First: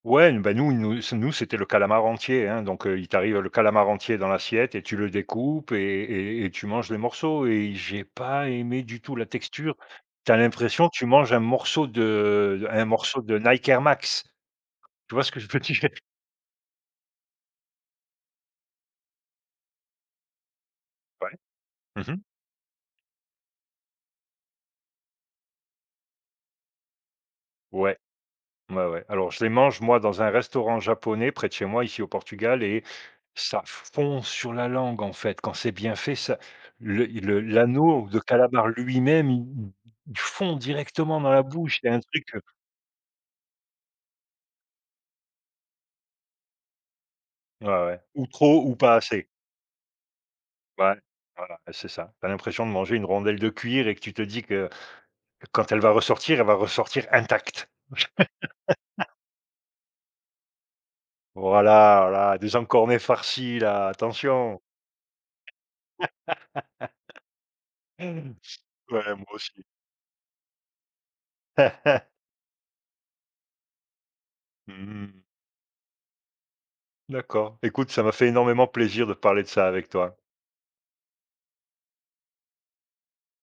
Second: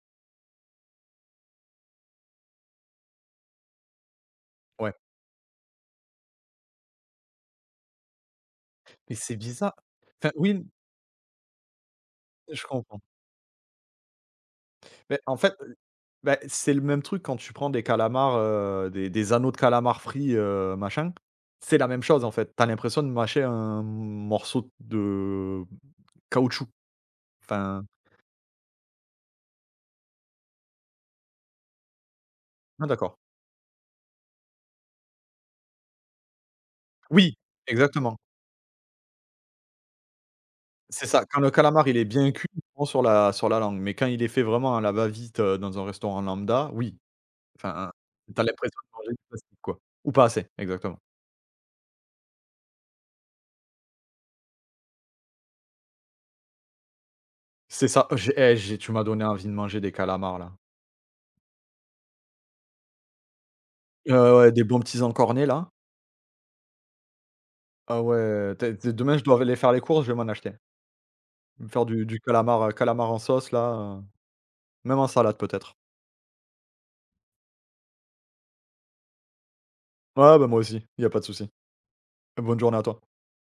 Ouais n bah, nous, nous c nous c'était le calamar entier, hein. Donc, heu, il t'arrive le calamar entier dans l'assiette et Ouais. tu le découpes et et et tu manges les morceaux et i j'ai pas aimé du tout Mais la c'est texture. biza Tu enfin as oui n l'impression que tu manges un morceau de Je d un comprends. morceau de Nike Air Max. Tu Mais vois ce en que je fait, veux heu, l dire? bah, c'est le même truc quand tu prends des calamars, heu, des des anneaux de calamars frits, heu, machin, Ouais, c'est la même mmh mh. chose en fait. Tu as l'impression de mâcher un m morceau de caoutchouc, enfin Ouais, ouais ouais. Alors je les mange moi dans un restaurant japonais près de chez moi ici au Portugal et Ah d'accord. ça fond sur la langue en fait quand c'est bien fait, ça le i Oui! le l'anneau Exactement. de calamar lui-même, il i i il fond C'est directement ça, dans quand la le bouche, il calamar y a il un est bien truc heu cuit, il fond sur la sur la langue, mais quand il est fait vraiment à la va-vite, heu, dans un restaurant lambda, oui. Ouais, Enfin, hein, ouais ou tu as trop ou l'impression de pas manger du assez. plastique quoi. Ou pas assez exactement. Voil voilà et c'est ça, tu as l'impression de manger une rondelle de cuir et que tu te dis que que quand elle va ressortir, elle va ressortir intacte. C'est ça, heu, je eh! J'ai tu m'as donné envie de manger des calamars là. Voilà, voilà, des encornets farcis là, Ouais, ouais, ouais, attention! des bons petits encornets là. Ah ouais, tè t Ouais demain je moi dois v aller aussi. faire les courses, je vais m'en acheter. Je vais me faire du du calamar, heu, calamar en sauce là, heu, même en Mmh. salade peut-être. D'accord, écoute ça m'a fait énormément plaisir de parler de ça avec toi. Ouais, bah, moi aussi, il y a pas de souci. Bonne journée à toi.